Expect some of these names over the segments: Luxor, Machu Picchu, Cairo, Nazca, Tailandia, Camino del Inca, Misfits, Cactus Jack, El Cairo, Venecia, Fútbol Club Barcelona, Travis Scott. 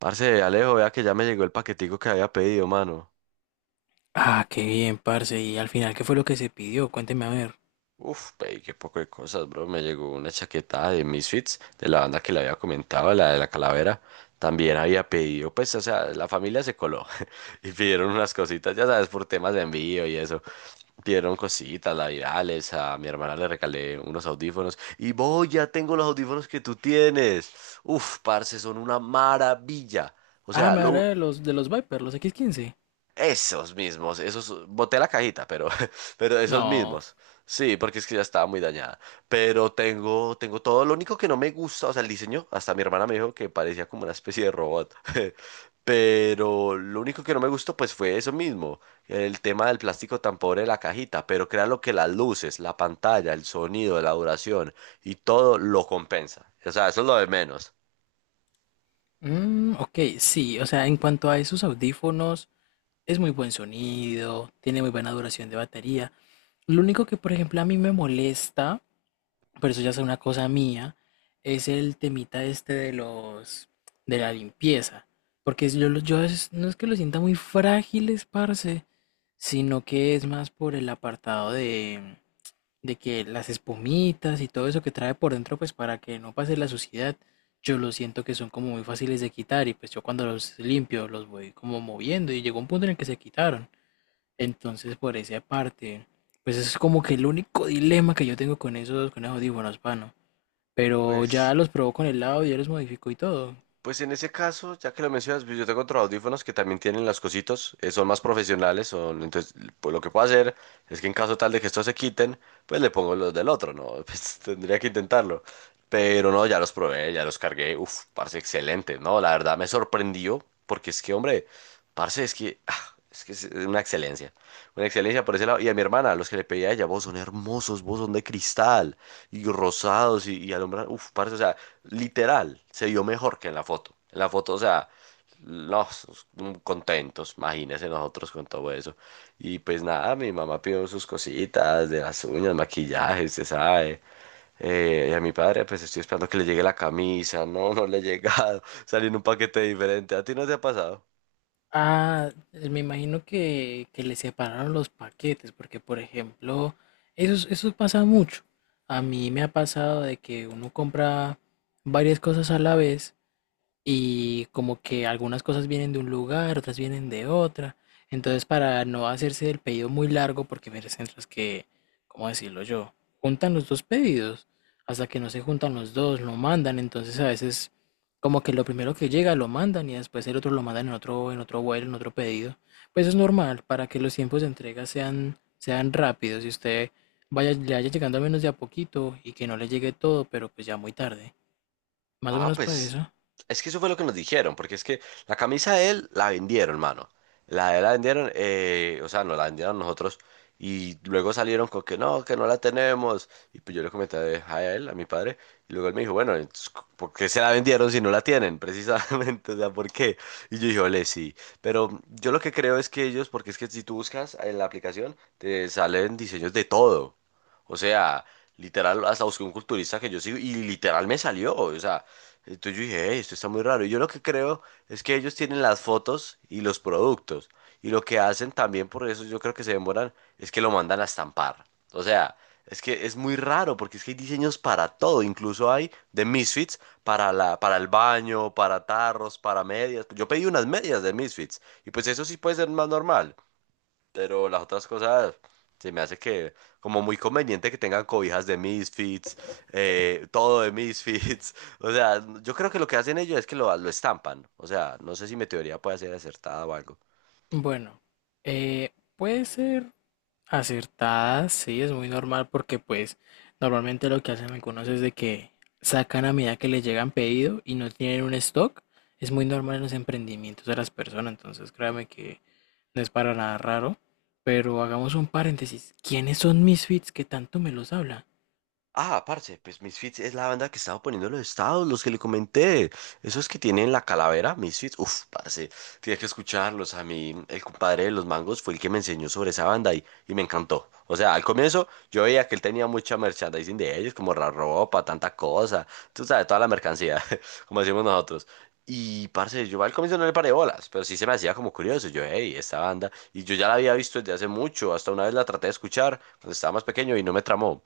Parce, Alejo, vea que ya me llegó el paquetico que había pedido, mano. Ah, qué bien, parce. ¿Y al final qué fue lo que se pidió? Cuénteme a ver. Uf, pedí qué poco de cosas, bro. Me llegó una chaqueta de Misfits, de la banda que le había comentado, la de la calavera. También había pedido, pues, o sea, la familia se coló y pidieron unas cositas, ya sabes, por temas de envío y eso. Pidieron cositas, la virales, a mi hermana le regalé unos audífonos. Y voy, ya tengo los audífonos que tú tienes. Uf, parce, son una maravilla. O Ah, sea, me habla lo, de los Viper, los X15? esos mismos, esos, boté la cajita, pero, pero esos No. mismos. Sí, porque es que ya estaba muy dañada. Pero tengo, tengo todo. Lo único que no me gusta, o sea, el diseño, hasta mi hermana me dijo que parecía como una especie de robot. Pero lo único que no me gustó, pues fue eso mismo. El tema del plástico tan pobre de la cajita. Pero créanlo que las luces, la pantalla, el sonido, la duración y todo lo compensa. O sea, eso es lo de menos. Ok, sí. O sea, en cuanto a esos audífonos, es muy buen sonido, tiene muy buena duración de batería. Lo único que, por ejemplo, a mí me molesta, pero eso ya es una cosa mía, es el temita este de de la limpieza. Yo, no es que los sienta muy frágiles, parce, sino que es más por el apartado de que las espumitas y todo eso que trae por dentro, pues para que no pase la suciedad, yo lo siento que son como muy fáciles de quitar y pues yo cuando los limpio los voy como moviendo y llegó un punto en el que se quitaron. Entonces por esa parte, pues eso es como que el único dilema que yo tengo con esos audífonos, mano. Pero ya Pues los probó con el lado, ya los modificó y todo. Pues en ese caso, ya que lo mencionas, pues yo tengo otros audífonos que también tienen las cositas, son más profesionales, son, entonces pues lo que puedo hacer es que en caso tal de que estos se quiten, pues le pongo los del otro, ¿no? Pues tendría que intentarlo. Pero no, ya los probé, ya los cargué, uf, parce, excelente, ¿no? La verdad me sorprendió, porque es que, hombre, parce, es que, es que es una excelencia por ese lado. Y a mi hermana, los que le pedí a ella, vos son hermosos, vos son de cristal y rosados y alumbrar. Uf, parce, o sea, literal, se vio mejor que en la foto. En la foto, o sea, los contentos, imagínense nosotros con todo eso. Y pues nada, mi mamá pidió sus cositas de las uñas, maquillaje, se sabe. Y a mi padre, pues estoy esperando que le llegue la camisa. No, no le he llegado. Salió en un paquete diferente. ¿A ti no te ha pasado? Ah, me imagino que le separaron los paquetes, porque por ejemplo, eso, eso pasa mucho. A mí me ha pasado de que uno compra varias cosas a la vez y como que algunas cosas vienen de un lugar, otras vienen de otra. Entonces, para no hacerse el pedido muy largo, porque hay centros que, ¿cómo decirlo yo? Juntan los dos pedidos, hasta que no se juntan los dos, lo mandan, entonces a veces como que lo primero que llega lo mandan y después el otro lo mandan en otro vuelo, en otro pedido. Pues es normal, para que los tiempos de entrega sean rápidos y usted le vaya llegando al menos de a poquito y que no le llegue todo, pero pues ya muy tarde. Más o Ah, menos para pues eso. es que eso fue lo que nos dijeron, porque es que la camisa de él la vendieron, mano. La de él la vendieron, o sea, no la vendieron nosotros y luego salieron con que no la tenemos. Y pues yo le comenté a él, a mi padre, y luego él me dijo, bueno, entonces, ¿por qué se la vendieron si no la tienen? Precisamente, o sea, ¿por qué? Y yo dije, ole, sí. Pero yo lo que creo es que ellos, porque es que si tú buscas en la aplicación, te salen diseños de todo. O sea, literal, hasta busqué un culturista que yo sigo y literal me salió, o sea. Entonces yo dije, "Ey, esto está muy raro. Y yo lo que creo es que ellos tienen las fotos y los productos. Y lo que hacen también, por eso yo creo que se demoran, es que lo mandan a estampar. O sea, es que es muy raro porque es que hay diseños para todo. Incluso hay de Misfits para la, para el baño, para tarros, para medias. Yo pedí unas medias de Misfits. Y pues eso sí puede ser más normal. Pero las otras cosas se me hace que como muy conveniente que tengan cobijas de Misfits, todo de Misfits. O sea, yo creo que lo que hacen ellos es que lo estampan. O sea, no sé si mi teoría puede ser acertada o algo. Bueno, puede ser acertada, sí, es muy normal porque pues normalmente lo que hacen algunos es de que sacan a medida que les llegan pedido y no tienen un stock. Es muy normal en los emprendimientos de las personas, entonces créame que no es para nada raro. Pero hagamos un paréntesis. ¿Quiénes son Misfits que tanto me los habla? Ah, parce, pues Misfits es la banda que estaba poniendo en los estados, los que le comenté. Esos que tienen la calavera, Misfits. Uf, parce, tienes que escucharlos. A mí, el compadre de los mangos fue el que me enseñó sobre esa banda y me encantó. O sea, al comienzo yo veía que él tenía mucha merchandising de ellos, como la ropa, tanta cosa. Tú sabes, toda la mercancía, como decimos nosotros. Y, parce, yo al comienzo no le paré bolas, pero sí se me hacía como curioso. Yo, hey, esta banda. Y yo ya la había visto desde hace mucho. Hasta una vez la traté de escuchar cuando estaba más pequeño y no me tramó.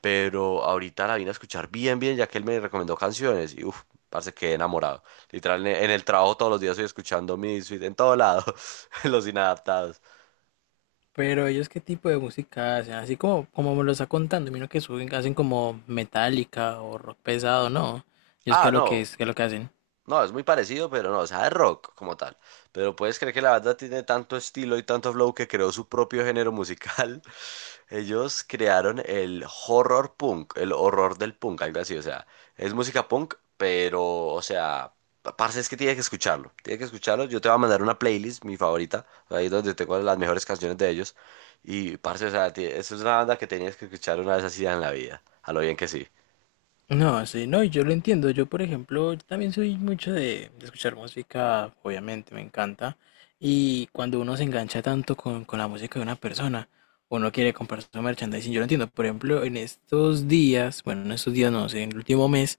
Pero ahorita la vine a escuchar bien, bien, ya que él me recomendó canciones y uff, parce, quedé enamorado. Literal, en el trabajo todos los días estoy escuchando Misfits, en todo lado, los inadaptados. Pero ellos qué tipo de música hacen, así como me lo está contando. Mira que suben, hacen como metálica o rock pesado, ¿no? Ellos qué Ah, es lo que no, es, qué es lo que hacen. no, es muy parecido, pero no, o sea, es rock como tal. Pero puedes creer que la banda tiene tanto estilo y tanto flow que creó su propio género musical. Ellos crearon el horror punk, el horror del punk, algo así, o sea, es música punk, pero, o sea, parce, es que tienes que escucharlo, yo te voy a mandar una playlist, mi favorita, ahí donde tengo las mejores canciones de ellos, y parce, o sea, eso es una banda que tenías que escuchar una vez así en la vida, a lo bien que sí. No, sí, no, y yo lo entiendo. Yo, por ejemplo, también soy mucho de escuchar música, obviamente, me encanta. Y cuando uno se engancha tanto con la música de una persona, uno quiere comprar su merchandising. Yo lo entiendo. Por ejemplo, en estos días, bueno, en estos días no sé, en el último mes,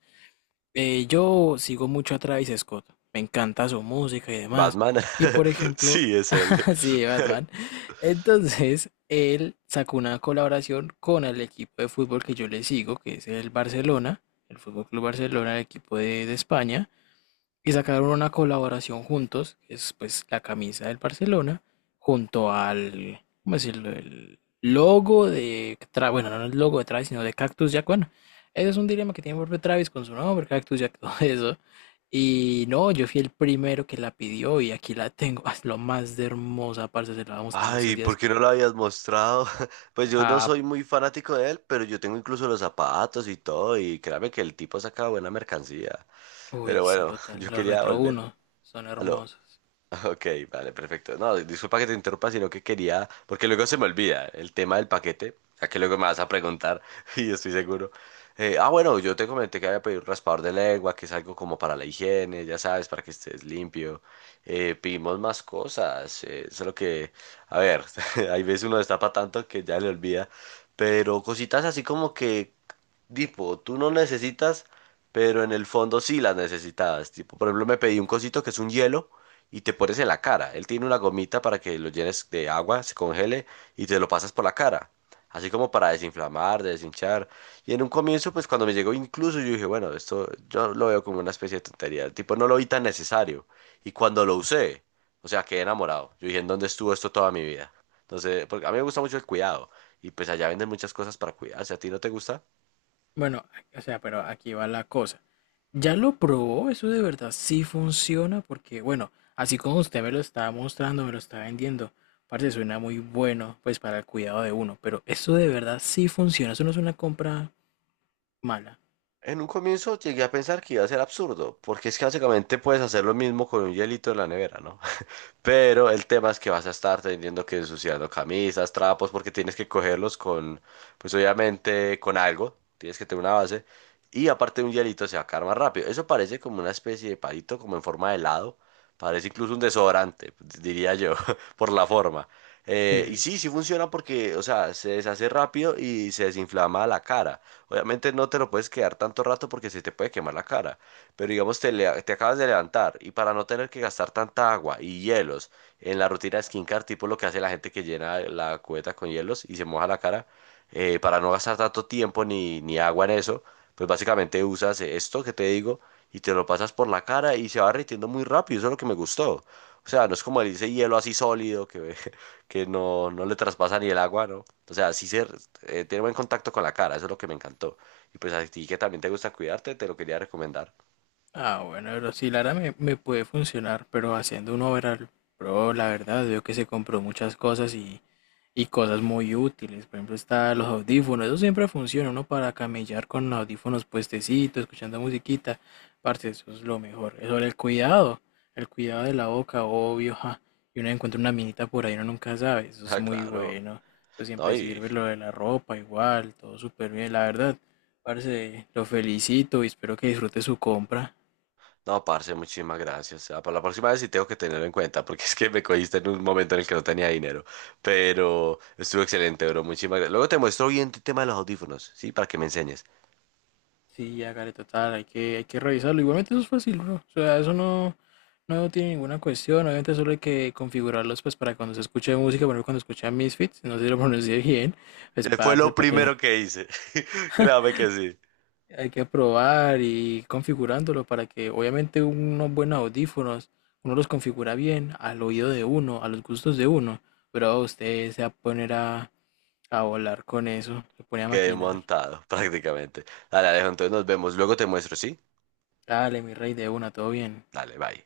yo sigo mucho a Travis Scott. Me encanta su música y demás. Batman, Y, por ejemplo, sí, es él. sí, Batman. Entonces, él sacó una colaboración con el equipo de fútbol que yo le sigo, que es el Barcelona, el Fútbol Club Barcelona, el equipo de España. Y sacaron una colaboración juntos, que es pues la camisa del Barcelona, junto al, ¿cómo decirlo? El logo de, bueno, no el logo de Travis, sino de Cactus Jack. Bueno, ese es un dilema que tiene el propio Travis con su nombre, Cactus Jack, todo eso. Y no, yo fui el primero que la pidió y aquí la tengo. Es lo más de hermosa, parce, se la vamos a dar en Ay, estos ¿por días. qué no lo habías mostrado? Pues yo no Ah, soy muy fanático de él, pero yo tengo incluso los zapatos y todo, y créame que el tipo saca buena mercancía. uy, Pero sí, bueno, total, yo los quería Retro volver uno son a lo hermosos. Ok, vale, perfecto. No, disculpa que te interrumpa, sino que quería, porque luego se me olvida el tema del paquete, ya que luego me vas a preguntar y estoy seguro. Bueno, yo te comenté que había pedido un raspador de lengua, que es algo como para la higiene, ya sabes, para que estés limpio. Pedimos más cosas, solo que, a ver, hay veces uno destapa tanto que ya le olvida, pero cositas así como que, tipo, tú no necesitas pero en el fondo sí las necesitabas. Tipo, por ejemplo, me pedí un cosito que es un hielo y te pones en la cara. Él tiene una gomita para que lo llenes de agua, se congele y te lo pasas por la cara. Así como para desinflamar, deshinchar. Y en un comienzo, pues cuando me llegó incluso, yo dije, bueno, esto yo lo veo como una especie de tontería. Tipo, no lo vi tan necesario. Y cuando lo usé, o sea, quedé enamorado. Yo dije, ¿en dónde estuvo esto toda mi vida? Entonces, porque a mí me gusta mucho el cuidado. Y pues allá venden muchas cosas para cuidarse. ¿A ti no te gusta? Bueno, o sea, pero aquí va la cosa. ¿Ya lo probó? ¿Eso de verdad sí funciona? Porque, bueno, así como usted me lo está mostrando, me lo está vendiendo, parece suena muy bueno, pues para el cuidado de uno, pero eso de verdad sí funciona, eso no es una compra mala. En un comienzo llegué a pensar que iba a ser absurdo, porque es que básicamente puedes hacer lo mismo con un hielito en la nevera, ¿no? Pero el tema es que vas a estar teniendo que ensuciando camisas, trapos, porque tienes que cogerlos con, pues obviamente con algo, tienes que tener una base. Y aparte de un hielito se va a caer más rápido. Eso parece como una especie de palito, como en forma de helado. Parece incluso un desodorante, diría yo, por la forma. Y Sí. sí, sí funciona porque, o sea, se deshace rápido y se desinflama la cara. Obviamente no te lo puedes quedar tanto rato porque se te puede quemar la cara. Pero digamos, te, te acabas de levantar y para no tener que gastar tanta agua y hielos en la rutina de skincare, tipo lo que hace la gente que llena la cubeta con hielos y se moja la cara, para no gastar tanto tiempo ni agua en eso, pues básicamente usas esto que te digo y te lo pasas por la cara y se va derritiendo muy rápido. Eso es lo que me gustó. O sea, no es como ese hielo así sólido que, que no, no le traspasa ni el agua, ¿no? O sea, sí se, tiene buen contacto con la cara, eso es lo que me encantó. Y pues a ti que también te gusta cuidarte, te lo quería recomendar. Ah, bueno, pero sí, Lara me, me puede funcionar, pero haciendo un overall, pero la verdad, veo que se compró muchas cosas y cosas muy útiles. Por ejemplo, está los audífonos. Eso siempre funciona, uno para camellar con audífonos puestecitos, escuchando musiquita. Parce, eso es lo mejor. Sobre el cuidado de la boca, obvio, ja. Y uno encuentra una minita por ahí, uno nunca sabe. Eso es Ah, muy claro. bueno. Eso No, siempre y sirve. Lo de la ropa, igual, todo súper bien. La verdad, parce, lo felicito y espero que disfrute su compra. no, parce, muchísimas gracias. Ah, para la próxima vez sí tengo que tenerlo en cuenta, porque es que me cogiste en un momento en el que no tenía dinero. Pero estuvo excelente, bro. Muchísimas gracias. Luego te muestro bien el tema de los audífonos, ¿sí? Para que me enseñes. Sí, hágale total, hay que revisarlo. Igualmente eso es fácil, bro. O sea, eso no, no tiene ninguna cuestión. Obviamente solo hay que configurarlos pues para cuando se escuche música, por ejemplo, cuando escucha Misfits, no sé si lo pronuncié bien, pues Fue parce, lo para que primero que hice. Créame que sí. hay que probar y ir configurándolo para que obviamente unos buenos audífonos, uno los configura bien al oído de uno, a los gustos de uno. Pero usted se va a poner a volar con eso, se pone a Quedé maquinar. montado, prácticamente. Dale, Alejo, entonces nos vemos. Luego te muestro, ¿sí? Dale, mi rey, de una, todo bien. Dale, bye.